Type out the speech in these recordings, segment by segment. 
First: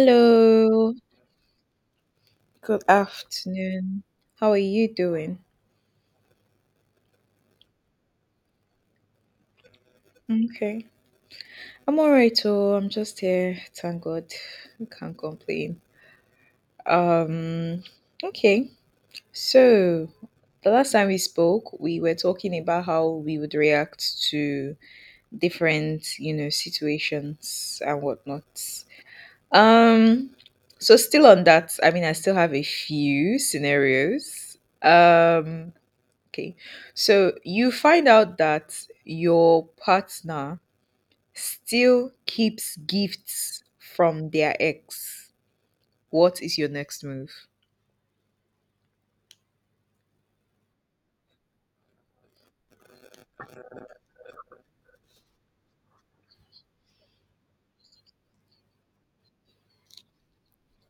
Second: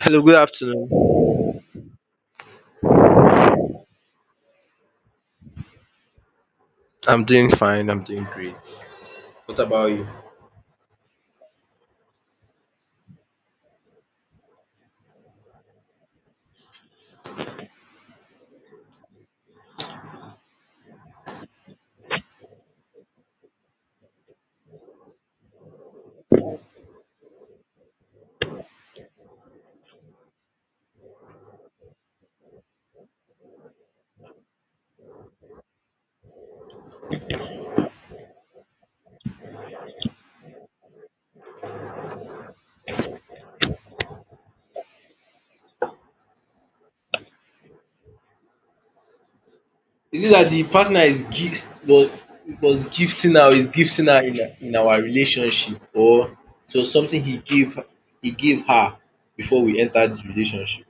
Hello, good afternoon. good afternoon. How are you doing? I'm doing fine. I'm doing great. What about you? Okay. I'm all right. Oh, I'm just here. Thank God. I can't complain. Um, okay. So, the last time we spoke, we were talking about how we would react to different situations and whatnot. Um, so still on that, I mean, I still have a few scenarios. Okay. So you find out that your partner still keeps gifts from their ex. What is your next move? Is it that the partner is gift was gifting her is gifting her in our relationship or so something he gave her before we entered the relationship?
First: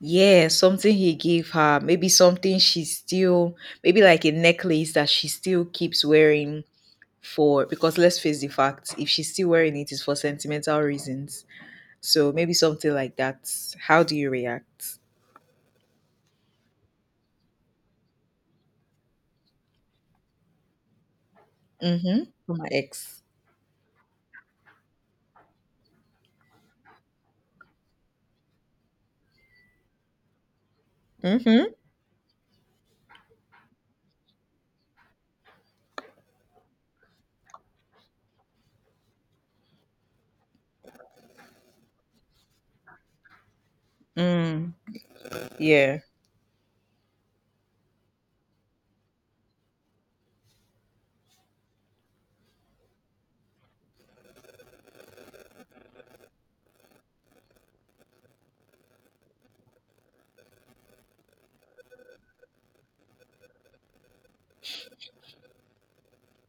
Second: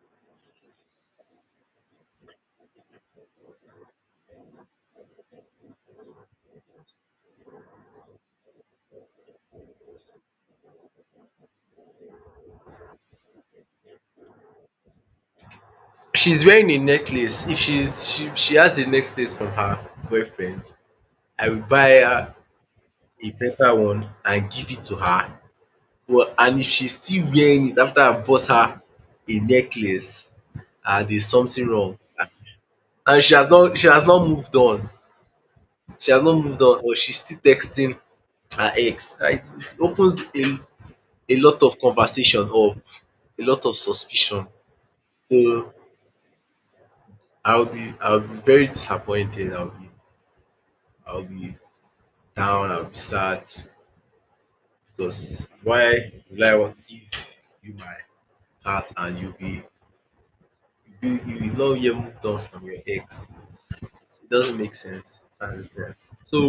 Yeah, something he gave her. Maybe something she still, maybe like a necklace that she still keeps wearing for, because let's face the fact, if she's still wearing it, it's for sentimental reasons. So maybe something like that. How do you react? She's wearing a necklace. If she has a necklace from her boyfriend, I will buy Mm hmm. her For my ex. a better one and give it to her. But and if she's still wearing it after I bought her a necklace, ah, there's Mm hmm. something wrong. And she has not moved on. She has not moved on or she's still texting her ex and it opens a lot of conversation or a lot of suspicion. Mm. So Yeah. I'll be very disappointed, I'll be down, I'll be sad because why would I want to give you my heart and you'll be you you you've not yet moved on from your ex. It doesn't make sense and so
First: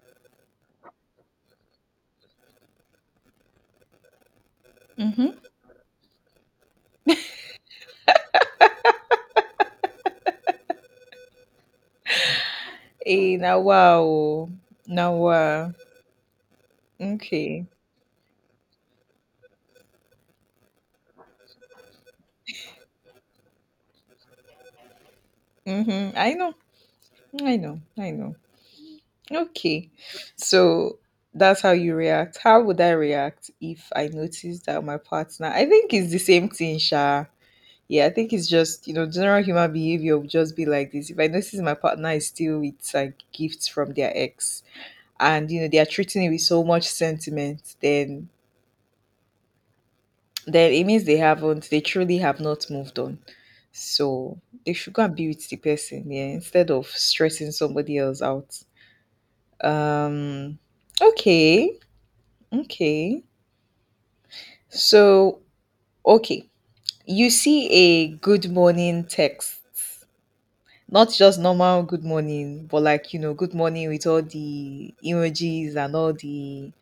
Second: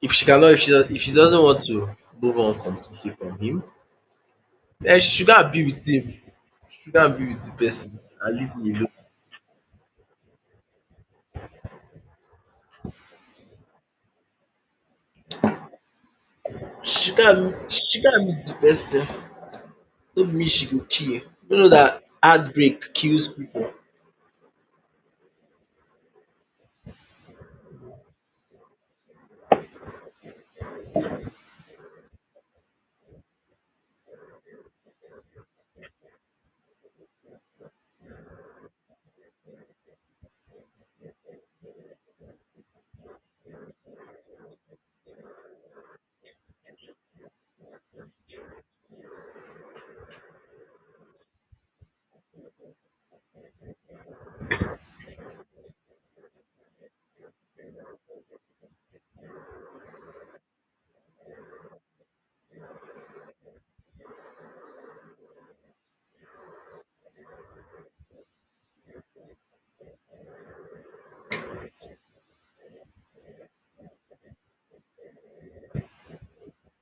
if she cannot if she does, if she doesn't want to move on completely from him, um, Mm she go hmm. and be with him she go and be with the person and leave me alone. Eh, nawa oh, nawa. Okay. She go and meet the person. No be me she go kill you. No know dat heartbreak kills people. Mm-hmm. I know. I know. I know. Okay. So that's how you react. How would I react if I noticed that my partner? I think it's the same thing, Sha. Yeah, I think it's just general human behavior would just be like this. If I notice my partner is still with like gifts from their ex, and you know they are treating it with so much sentiment, then it means they truly have not moved on. So they should go and be with the person, yeah, instead of stressing somebody else out. Um okay, okay. So okay. You see a good morning text. Not just normal good morning, but like good morning with all the emojis and all the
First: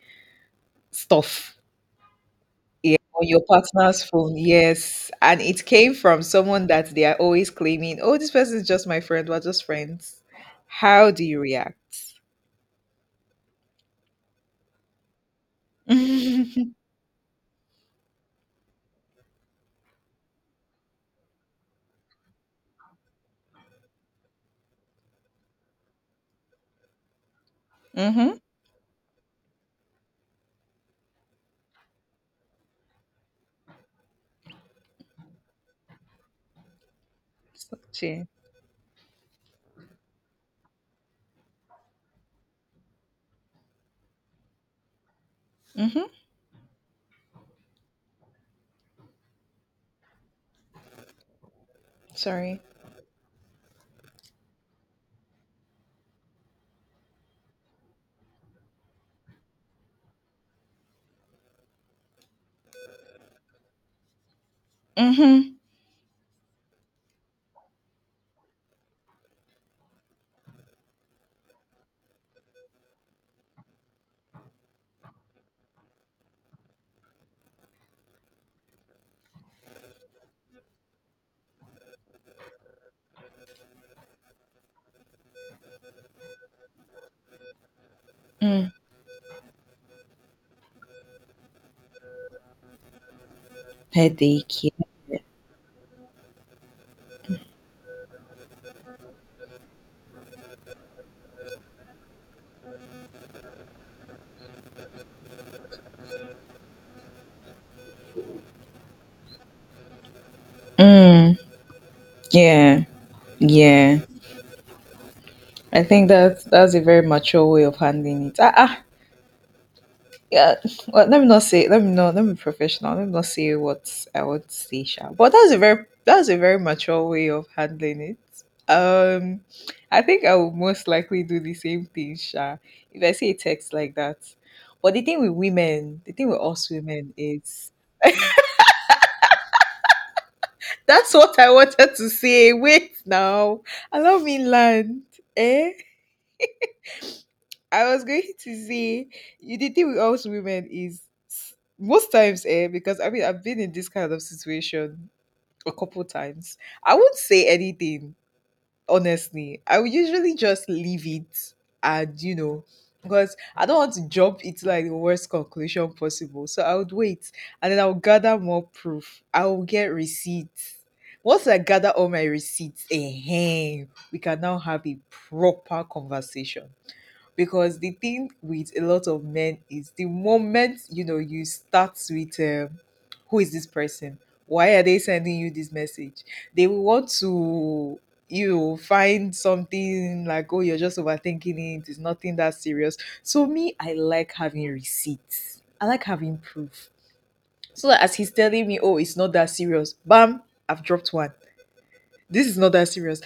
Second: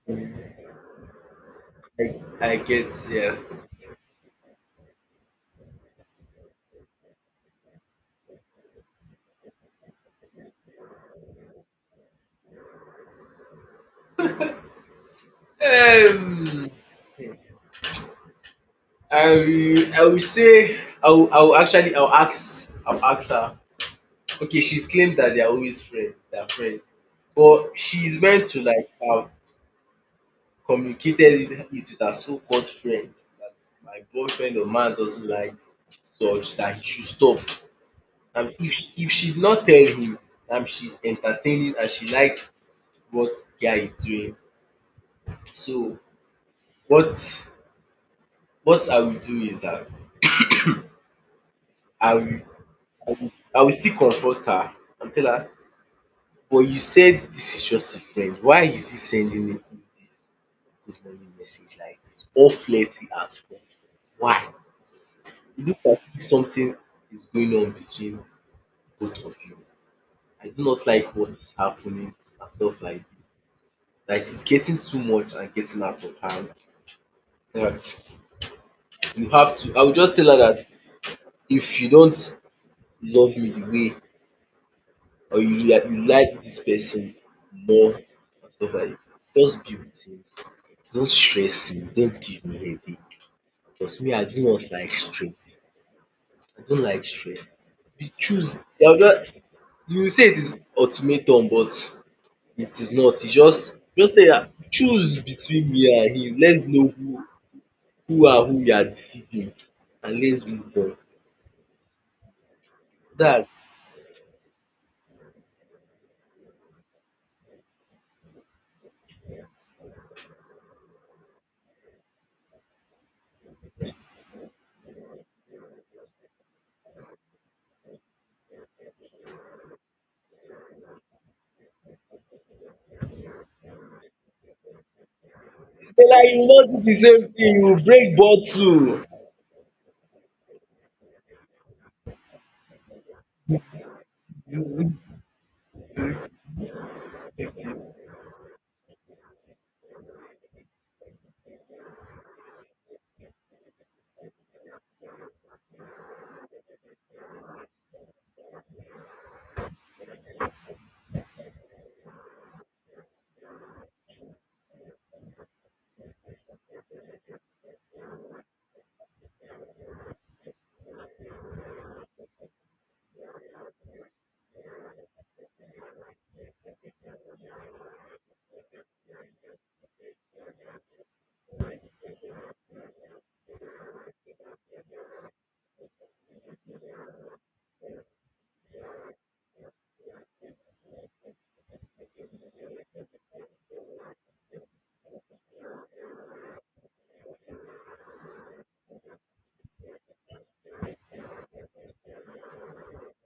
stuff. I get Yeah. On yeah. your partner's phone, yes. And it came from someone that they are always claiming, oh, this person is just my friend, we're just friends. How do you react? um Mhm. I will say I will actually I will ask her, okay, she's claimed that they are always friends. They are friends, but she's meant to like have communicated it with her so called friend that my boyfriend or man doesn't like, such that he should stop. Sokci. And if she did not tell him, she's entertaining and she likes what the guy is doing. So Mhm. what I will do is that I will Sorry. I will still confront her and tell her, but you said this is just a friend. Why is he sending me this good morning message like this, all flirty and stuff? Why? Mhm. It looks as something is going on between both of you. I do not like what is happening and stuff like this. Like, it's getting too much and getting out of hand. That you have to, I will just tell her that if you don't love me the way or you like this person more and Mm. stuff like that, just be with him. Don't stress him, don't give him headache. Because me, I do Headache. not like Yeah. stress. I don't like stress. You choose. I will just, you say it is ultimatum, but it is not. E just tell her choose between me and him. Let's know who are who you are deceiving, and let's move on. Mm. Yeah. Dat Yeah. I think that's a very mature way of handling it. Yeah. Well, let me not say. Let me not. Let me be professional. Let me not say what I would say, Sha. But that's a very mature way of handling it. Um, I think I would most likely do the same thing, Sha. If I see a text like that. But the thing with women, so the dat thing you with will not us do the women same thing, you is— will break bottle That's what I wanted to say. Wait now. Allow me land. Eh? I was going to say you the thing with us women is, most times, eh, because I mean I've been in this kind of situation a couple times. I won't say anything. Honestly, I would usually just leave it, and because I don't want to jump into like the worst conclusion possible, so I would wait, and then I would gather more proof, I will get receipts. Once I gather all my receipts, eh, we can now have a proper conversation, because the thing with a lot of men is the moment you know you start with who is this person, why are they sending you this message, they will want to find something like, oh, you're just overthinking it, it's nothing that serious. So me, I like having receipts, I like having proof, so that as he's telling me, oh, it's not that serious, bam, I've dropped one. This is not that serious.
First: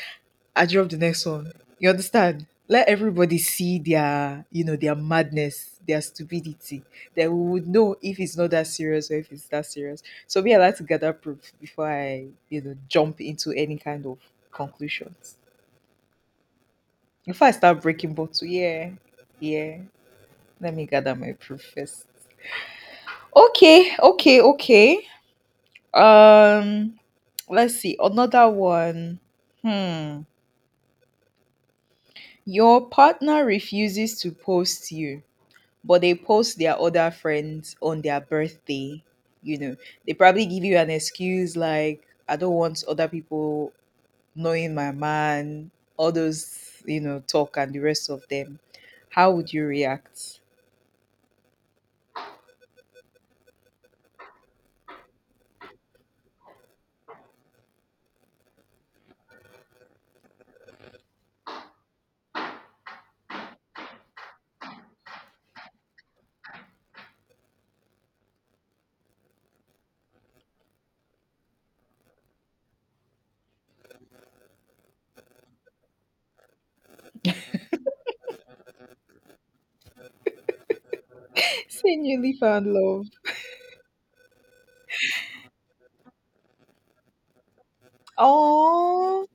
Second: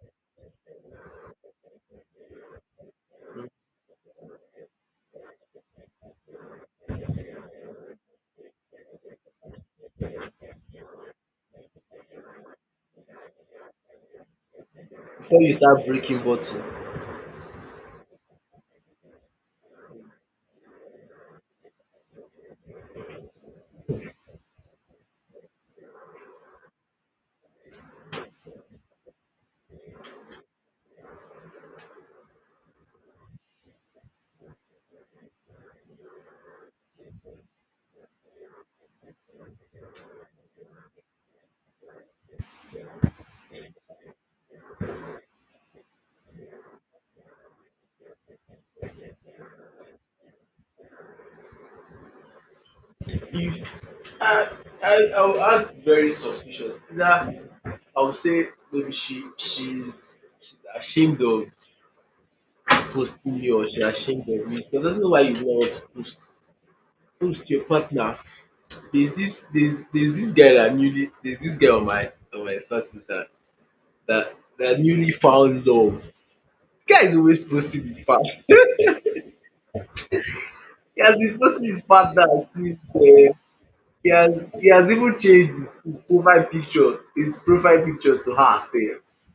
I drop the next one. You understand? Let everybody see their their madness, their stupidity. Then we would know if it's not that serious or if it's that serious. So me, I like to gather proof before I jump into any kind of conclusions. before you start breaking bottle. Before I start breaking bottle, yeah, yeah. Let me gather my proof first. Okay, okay, okay. Um, let's see. Another one. Hmm. Your partner refuses to post you, but they post their other friends on their birthday. You know, they probably give you an excuse like, I don't want other people knowing my man, all those talk and the rest of them. How would you react? If I I will act very suspicious. Either I will say maybe she's ashamed of posting me or she ashamed of me. Because I do not know why you would not want to post. Post your partner. There's this guy that newly, there's this guy on my status that that that newly found love. Guy is always posting his part. He has been posting his Say partner newly found since, love. He has even changed his profile picture to her sef. Oh,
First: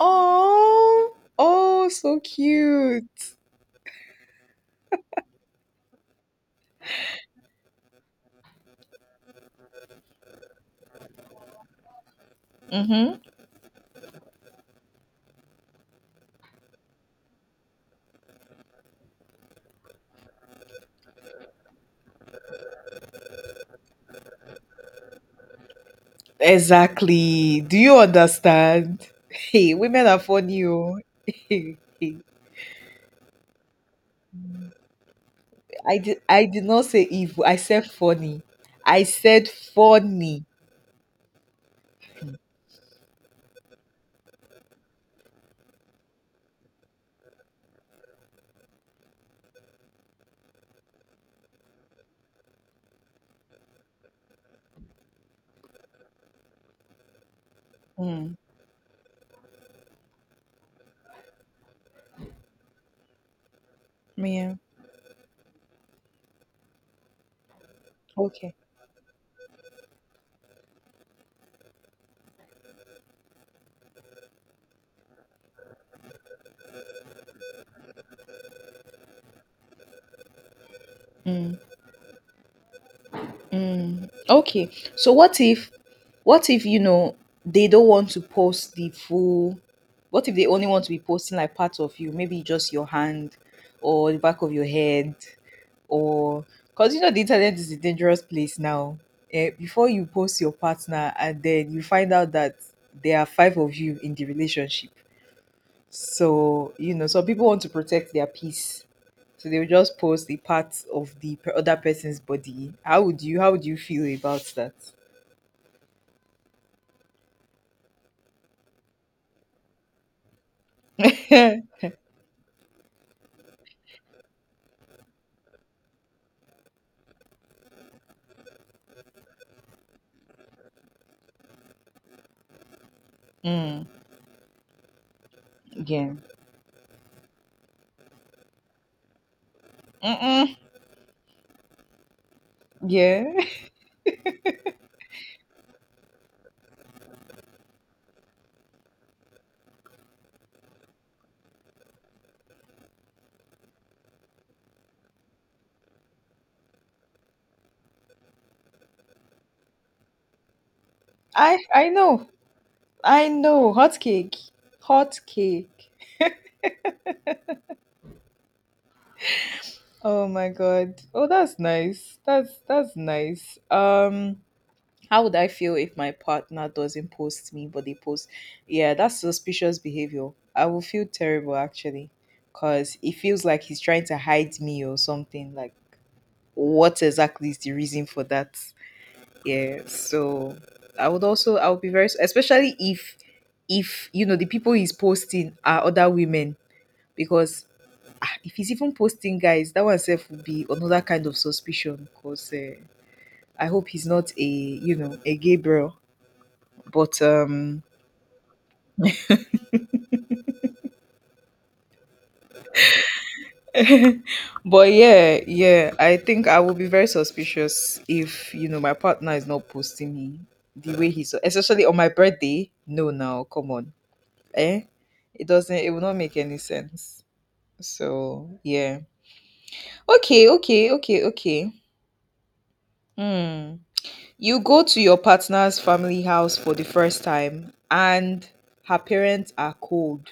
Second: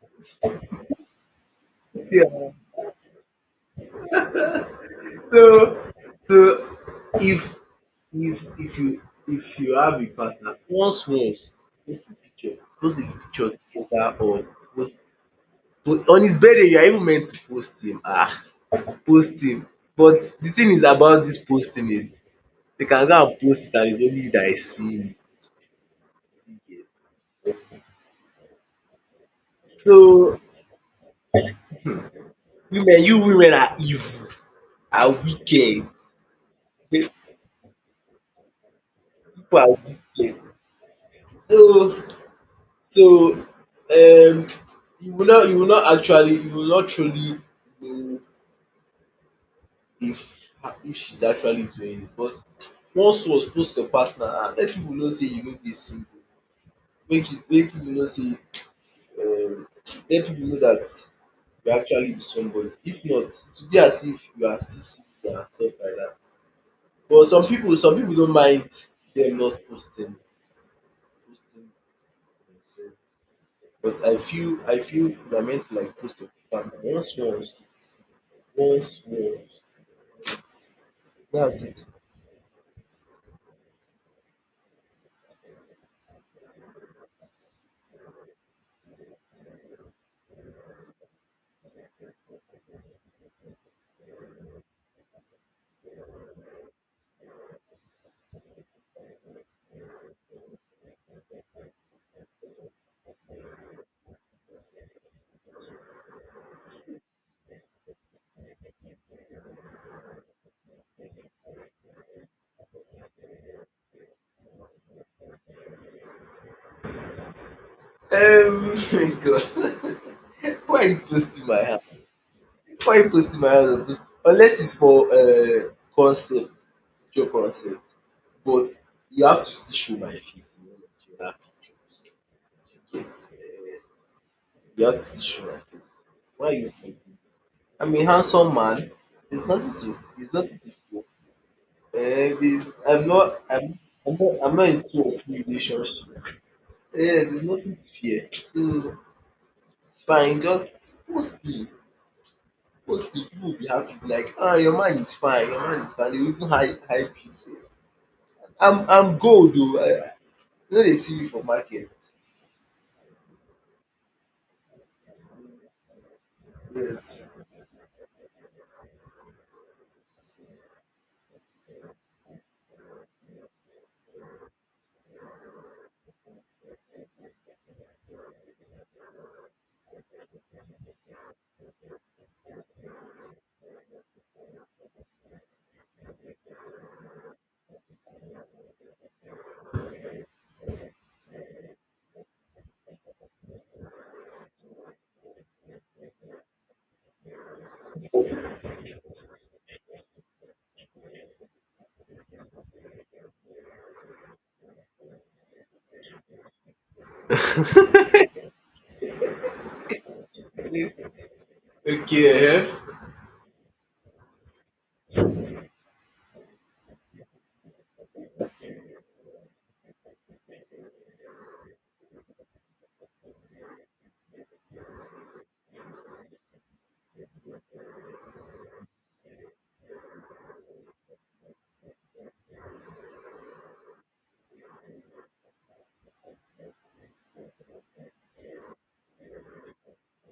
oh, oh, See, so eh? cute. So so if if if you if you have a partner, once post the picture, Mm-hmm. Together or post, po-, on his birthday you are even meant to post him. Ah, post him. But the thing is about this posting is they can go and post it and it's only you that will see it. Exactly. Do you understand? Hey, women are So funny. Oh. women, you women are evil, are wicked. I did not say People evil. I said funny. I said are wicked. funny. So um, you will not actually you will not truly know if she's actually doing it. But once was post your partner, um, let pipu know say you no dey single. Make it, make pipu know sey, Mm, um, let pipu know dat you are actually with somebody. If not, it will be as if you yeah. are still single and stuff like dat. But some pipu, don't Okay. mind dem not posting posting themself but I feel you are meant to like post your partner, once once once Mm, dats it. mm. Okay. So what if you know they don't want to post the full— what if they only want to be posting like parts of you, maybe just your hand, or the back of your head, or because you know the internet is a dangerous place now. Eh, before you post your partner and then you find out that there are five of you in the relationship. So, you know, some people want to protect their peace. So they will just post the part of the other person's body. How would you feel about that? Um, my God. Why are you posting my hand? Before you post it house or post unless it's for concept, picture concept, but you have to still show my face in all of the other pictures. Mm, yeah. You get, um, you have to still show my face. Why are you pointing? I'm a handsome man. There's nothing to Mm-mm, show. There's, I'm yeah. not I'm not into open relationship. Um, there's nothing to fear. So it's fine, just post me. Because if you will be happy, like, ah, your man is fine, your man is fine. They will even hype, hype you sef. I'm gold oo. I no dey see me for I market. I know. I know. Hot cake. Hot cake. Yeah. Oh my god. Oh, that's nice. That's nice. How would I feel if my partner doesn't post me, but they post? Yeah, that's suspicious behavior. I will feel terrible actually, because it feels like he's trying to hide me or something. Like, what exactly is the reason for that? Yeah, so I would be very— especially if you know the people he's posting are other women, because if he's even posting guys, that one self would be another kind of suspicion. Because I hope he's not a, you know, a gay bro, but um Okay, But yeah, yeah, I think I will be very suspicious if you know my partner is not posting me the way he's— especially on my birthday. No, now come on, eh? It doesn't. It will not make any sense. So yeah, okay, okay, okay, okay. Hmm. You go to your partner's family house for the first time, and her parents are cold.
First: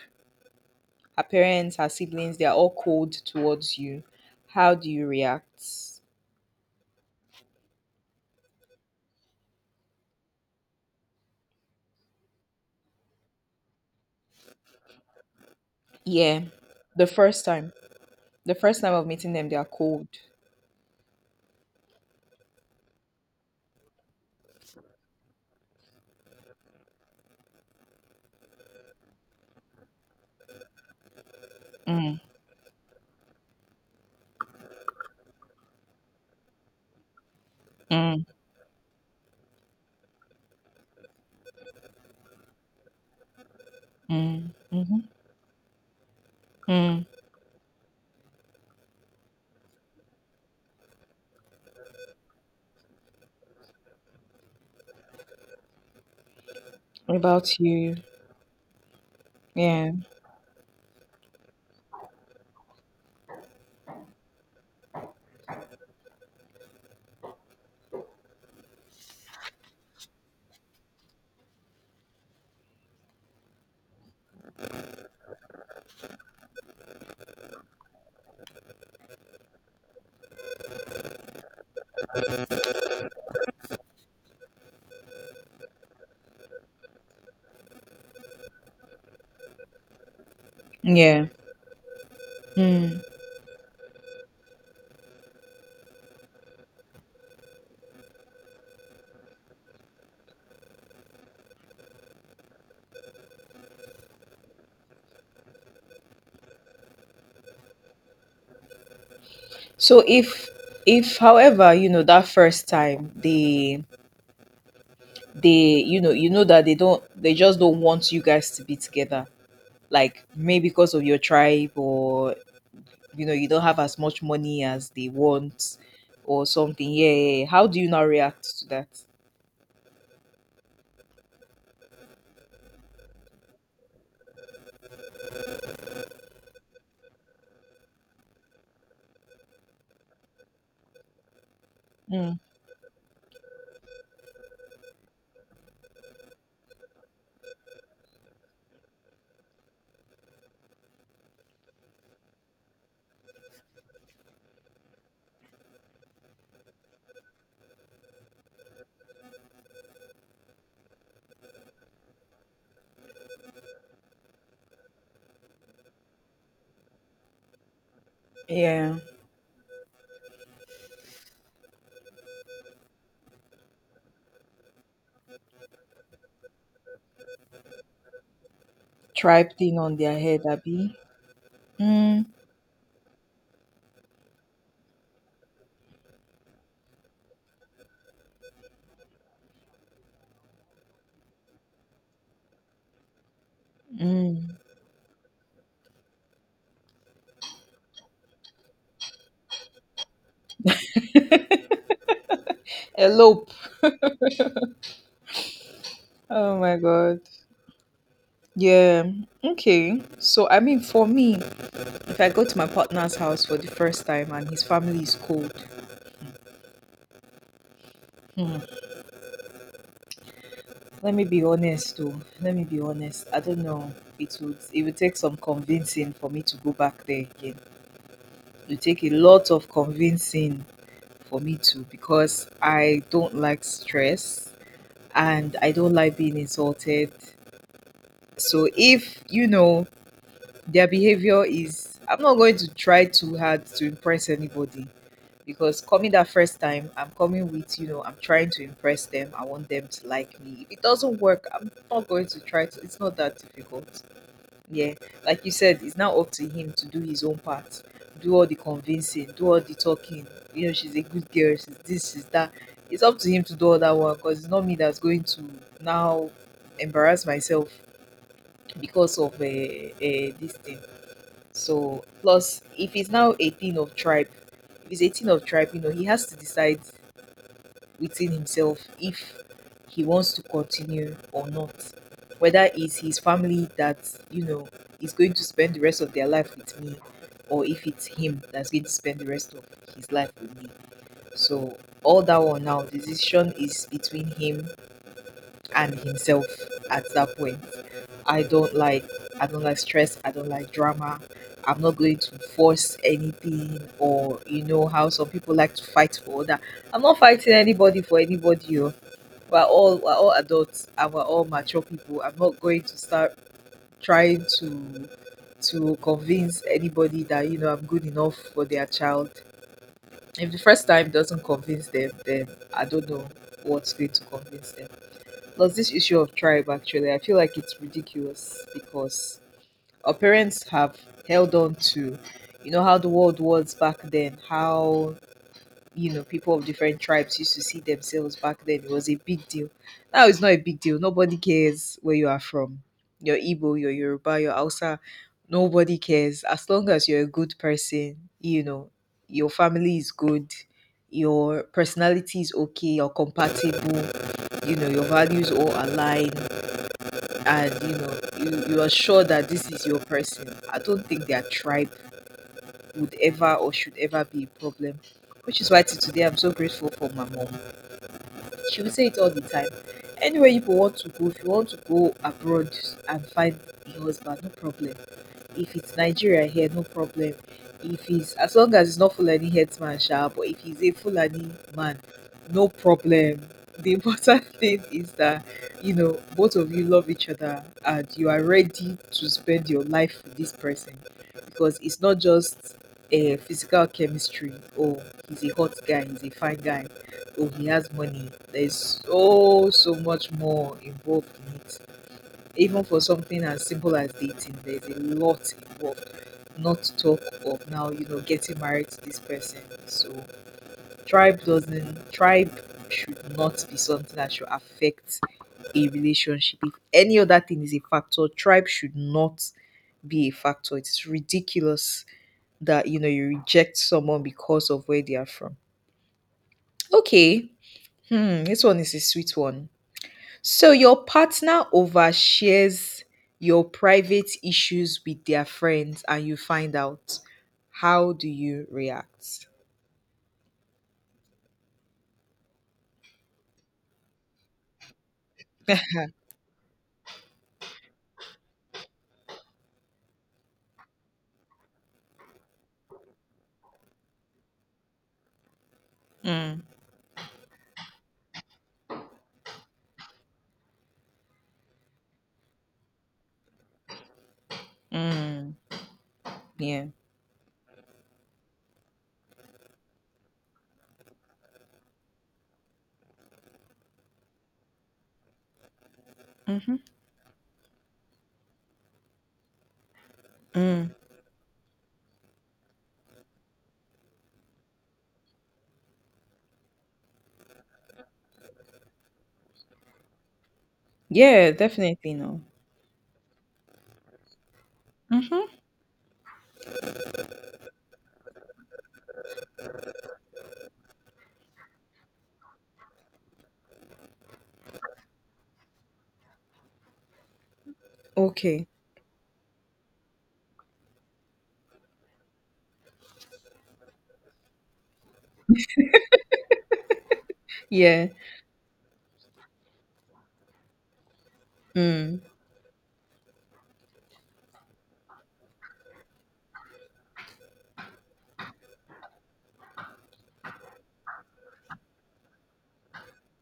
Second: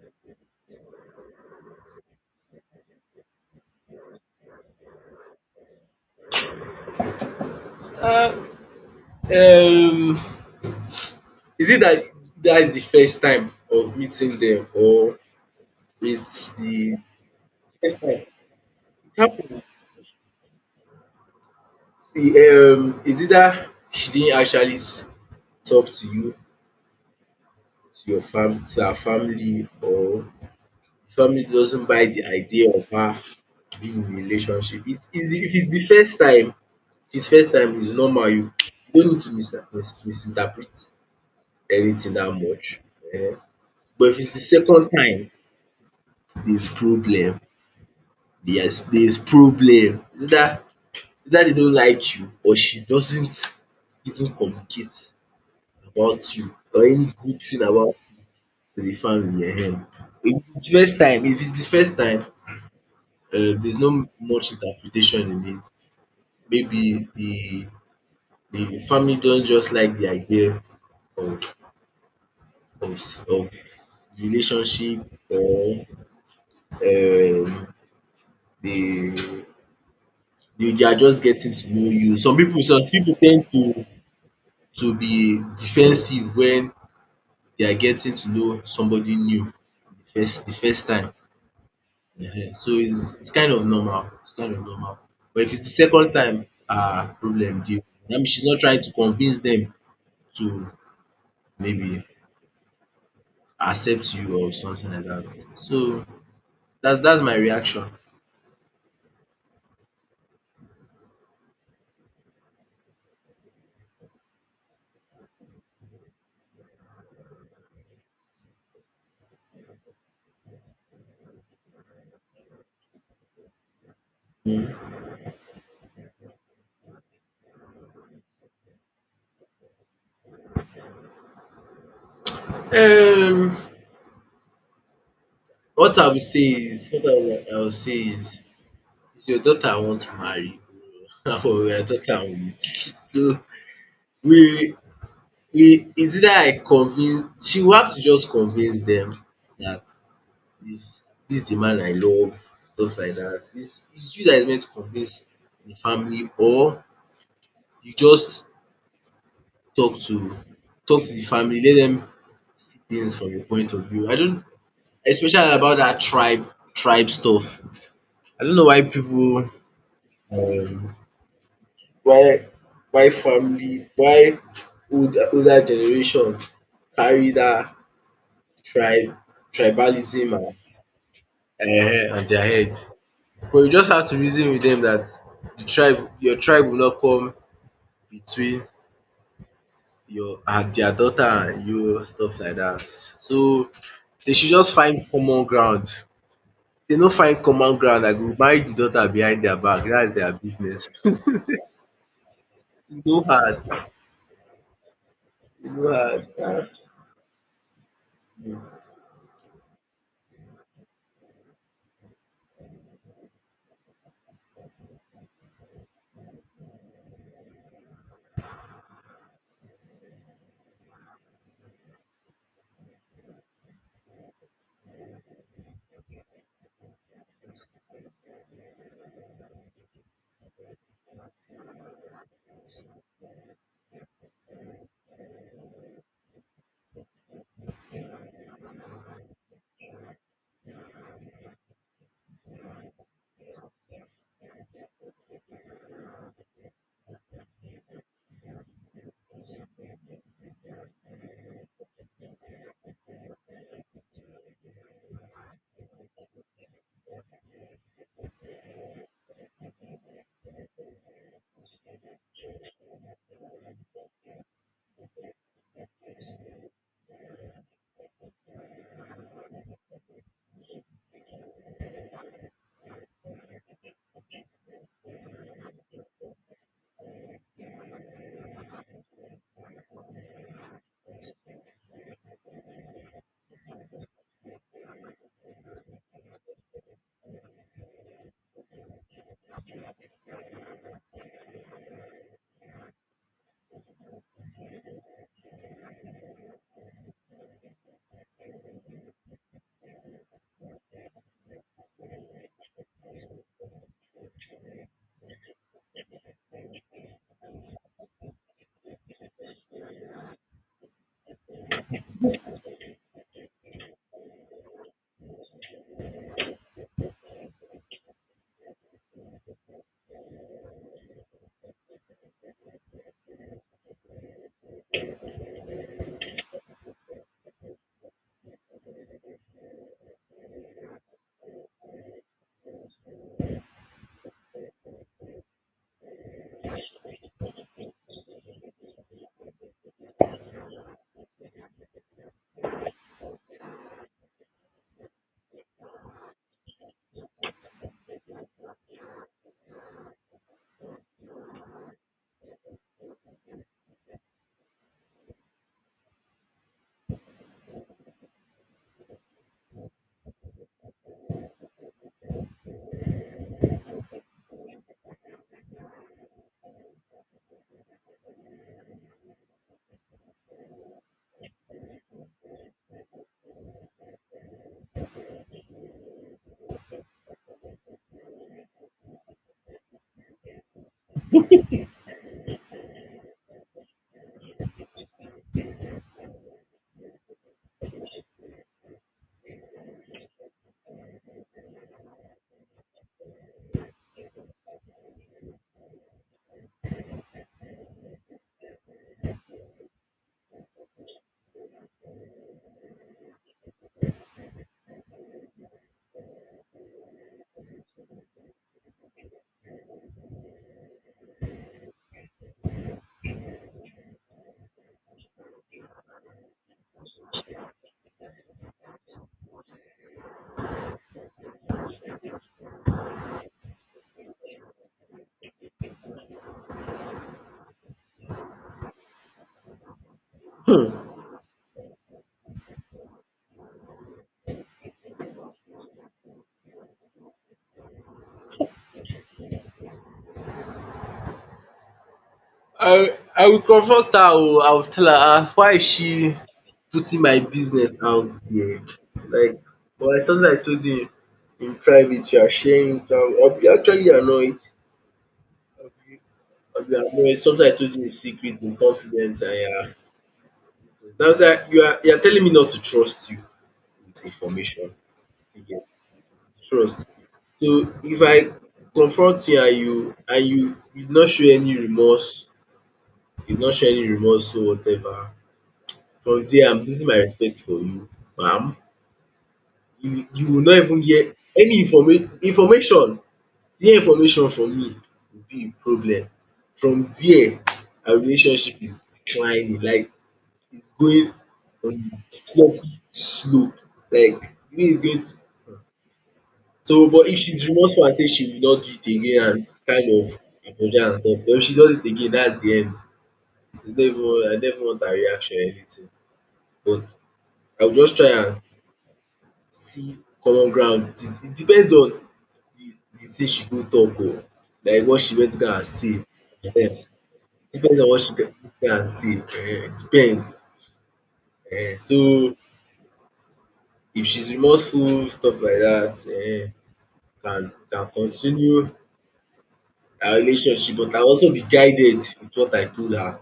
Her parents, her siblings, they are all cold towards you. How do you react? uh-huh. Uh, is it that that's the first time of meeting them, or Yeah, it's the the first time. first time? The first time of It meeting them, they happened. are cold. See, is it that she didn't actually s-, talk to you, to your fam, to her family, or family doesn't buy Mm, the idea of her being in a relationship? It's easy if it's the first time. If it's first time, it's mm, normal. You don't need to mis-, mis-, misinterpret anything that much. Um, but if it's the mm, second mhm, time, there's mm. problem. There's problem. Is that they don't like you or she doesn't even communicate about you or any What good about thing about, you, to the family. Um, yeah, if it's the first time, if it's the first time, there's no much interpretation in it. Maybe the family don't just like the idea of of of relationship, or um, they they are just getting to know you. Some people, tend to be defensive when they are getting to know somebody new the first, time. yeah. Ehen. So Mm. it's kind of normal. It's kind of normal. But if it's the second time, ah, problem dey. That means she's not trying to convince them to maybe accept you or something like that. So that's my reaction. So if, however, you know that first time, they you know that they just don't want you guys to be together, like maybe because of your tribe, or you know you don't have as much money as they want or something. Yeah, yeah, yeah. How do you now react to that? Um, what I will say is, what I will say is your daughter I want to marry, na your daughter Mm. wit. So we is either I convince, she will have to just convince them that this this the man I love, stuff like dat. Is you that is meant to convince the family, or you just talk to, the family, let them see things from your point of view. I don't, especially about that tribe, tribe stuff. I don't know why Yeah, people, um, why why family why old, older generation carry that tribe, tribe thing on their tribalism head, Abby. and Mm. on their head. But you just have to reason with them that the tribe your tribe will not come between your and their daughter and you, stuff like that. So they should Mm. just find common ground. Dey no find common ground, I go marry the daughter behind their back. That's their business. E no Elope. hard, e no Oh hard. my god. Yeah. Okay. So I mean, for me, if I go to my partner's house for the first time and his family is cold, hmm, let me be honest, though. Let me be honest. I don't know. It would take some convincing for me to go back there again. It would take a lot of convincing for me to, because I don't like stress and I don't like being insulted. So if you know their behavior is— I'm not going to try too hard to impress anybody, because coming that first time, I'm coming with I'm trying to impress them. I want them to like me. If it doesn't work, I'm not going to try to. It's not that difficult. Yeah. Like you said, it's now up to him to do his own part, do all the convincing, do all the talking. You know, she's a good girl. She's this, she's that. It's up to him to do all that work, because it's not me that's going to now embarrass myself because of this thing. So plus if he's now 18 of tribe, if he's 18 of tribe, you know, he has to decide within himself if he wants to continue or not. Whether it's his family that, you know, is going to spend the rest of their life with me, or if it's him that's going to spend the rest of his life with me. So all that one now, the decision is between him and himself at that point. I don't like I don't like stress, I don't like drama. I'm not going to force anything, or you know how some people like to fight for other. I'm not fighting anybody for anybody. Oh. We're all adults and we're all mature people. I'm not going to start trying to convince anybody that you know I'm good enough for their child. If the first time doesn't convince them, then I don't know what's going to convince them. There's this issue of tribe actually. I feel like it's ridiculous because our parents have held on to how the world was back then, how people of different tribes used to see themselves back then. It was a big deal. Now it's not a big deal. Nobody cares where you are from. Your Igbo, your Yoruba, your Hausa, nobody cares. As long as you're a good person, you know, your family is good, your personality is okay, you're compatible, you know, your values all align and you are sure that this is your person. I don't think their tribe would ever or should ever be a problem, which is why till today I'm so grateful for my mom. She will say it all the time. Anywhere you want to go, if you want to go abroad and find a husband, no problem. If it's Nigeria here, no problem. If it's as long as it's not Fulani headsman, sha, but if he's a Fulani man, no problem. The important thing is that you know both of you love each other and you are ready to spend your life with this person, because it's not just a physical chemistry. Oh, he's a hot guy, he's a fine guy, oh, he has money. There's so much more involved in it. Even for something as simple as dating, there's a lot involved, not to talk of now, you know, getting married to this person. So tribe should not be something that should affect a relationship. If any other thing is a factor, tribe should not be a factor. It's ridiculous that, you know, you reject someone because of where they are from. Okay. Hmm, this one is a sweet one. So your partner overshares your private issues with their friends and you find out. How do you react? I will confront her oh. I will tell her, “Ah, why is she putting my business out there?” Like, but like something I told you in private, you are sharing it out. I'll be actually annoyed. I'll be Mm, I'll be annoyed. Something I told you in secret, in confidence, and yeah. So, that's why you are, telling me not to trust you with information. mm, You get? yeah. Trust. So if I confront you and you and you you no show any remorse, or whatever, from there Mm-hmm. I'm losing my respect for you, ma'am. You will not Mm. even hear any informa-, information, to hear information from me will be a problem. From there, our relationship is declining, like it's going Yeah, on definitely a no. slippery slope, like the way it's going to. Mm-hmm. So but if she's remorseful and say she will not do it again and kind of apologize and stuff, but if she does it again, that's the end. It's never, I never want her reaction or anything. But I will just try and Okay. see common ground. It is-, it depends on the thing she go talk oo. Like what she went to go and say um. Depends Yeah. on what she go and say. It depends, um. Mm. So if she's remorseful, stuff like that, um, can continue our relationship, but I'll also be guided with what I told her.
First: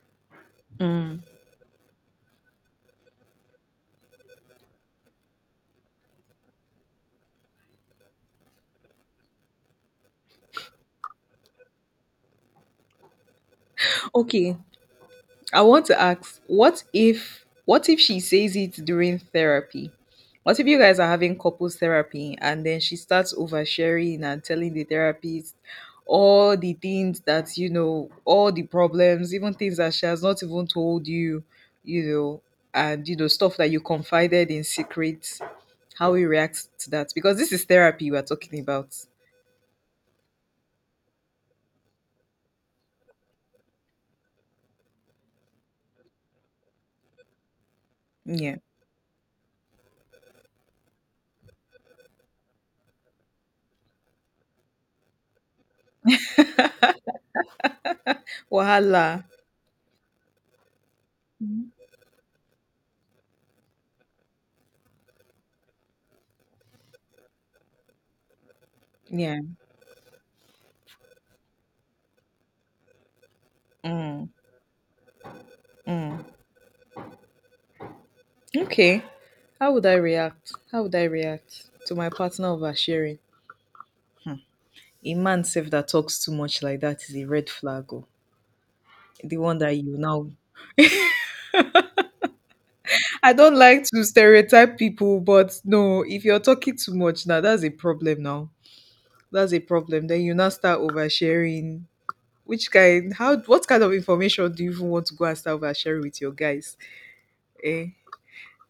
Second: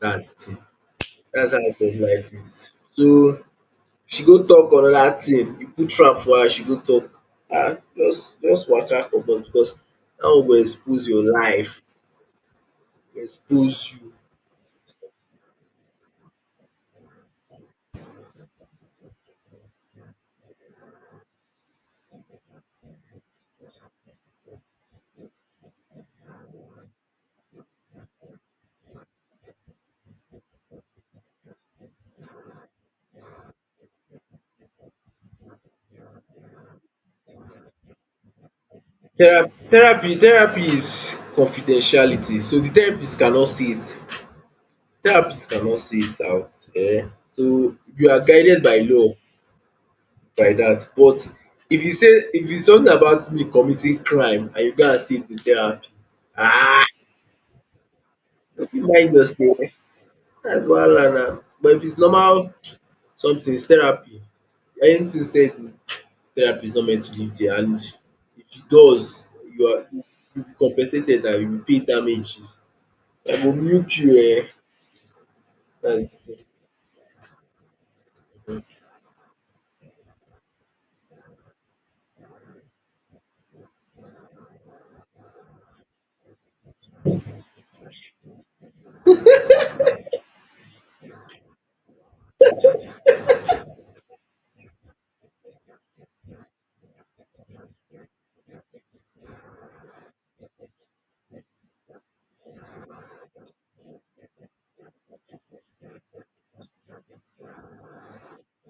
Dat's the thing. Mm. Dat's how tough life is. So she go talk another thing, you put trap for her, she go talk. Um, just waka comot because dat one go expose your life, go expose you. Okay. I want to ask, what if she says it during therapy? What if you guys are having couples therapy and then she starts oversharing and telling the therapist all the things that, you know, all the problems, even things that she has not even told you, you know, and you know, stuff that you confided in secret, how we react to that? Because this is therapy we're talking about. Thera-, therapy is confidentiality, so the therapist cannot see it, therapist cannot see it out, um. So you are Yeah. guided by law, by dat. But if you say if it's something about me committing crime and you go and see it in therapy, ah, you fit Wahala. mind yourself. Dats wahala na. But if it's normal something, it's therapy, anything sey di therapist no meant to leave dia, and if e does, Yeah. you are, you will be compensated, and you go pay damages. I go milk you. Mm, Um, dats mm. di thing. Okay. How would I react? How would I react to my partner oversharing? A man self that talks too much like that is a red flag. Oh. The one that you now. I don't like to stereotype people, but no, if you're talking too much now, that's a problem now. That's a problem. Then you now start oversharing. Which kind? How? What kind of information do you even want to go and start oversharing with your guys? Eh?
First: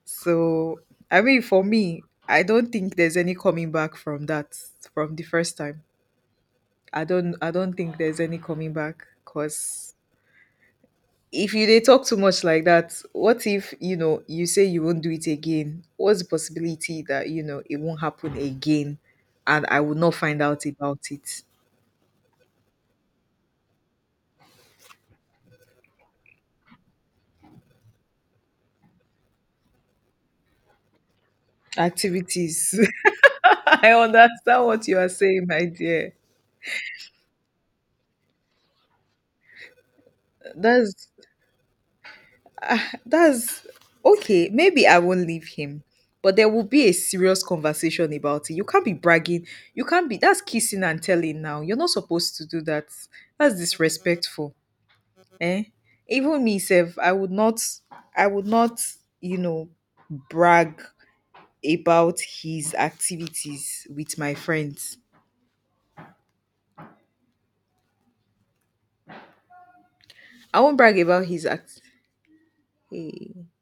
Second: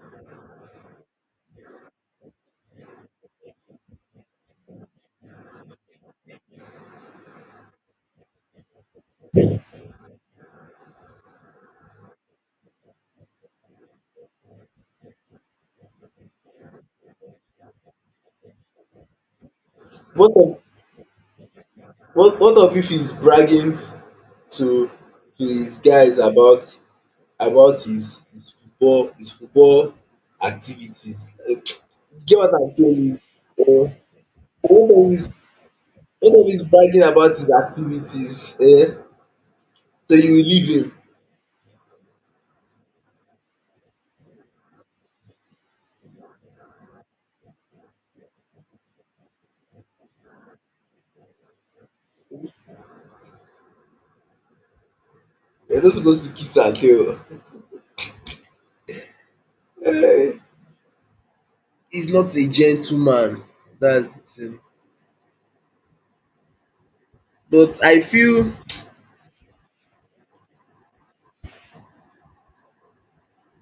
So, I mean, for me, I don't think there's any coming back from that, from the first time. I don't think there's any coming back, because if you they talk too much like that, what if, you know, you say you won't do it again? What's the possibility that, you know, it won't happen again and I will not What find of out about it? Both of you fit bragging to his guys about his football activities. You get what I'm Activities. saying? I Um, understand so what when you are dem is, saying, my dear. Bragging about his activities, um, so you will leave him. That's— ah, that's okay. Maybe I won't leave him, but there will be a serious conversation about it. You can't be bragging. You can't be. That's kissing and telling now. You're not supposed to do that. That's disrespectful. Eh? You're not supposed to Even kiss me, and self, I tell. would not. I would not. You know, Um, brag he's about not a his gentleman, activities that's with the my thing. friends. But I feel I won't brag about his act. Hey.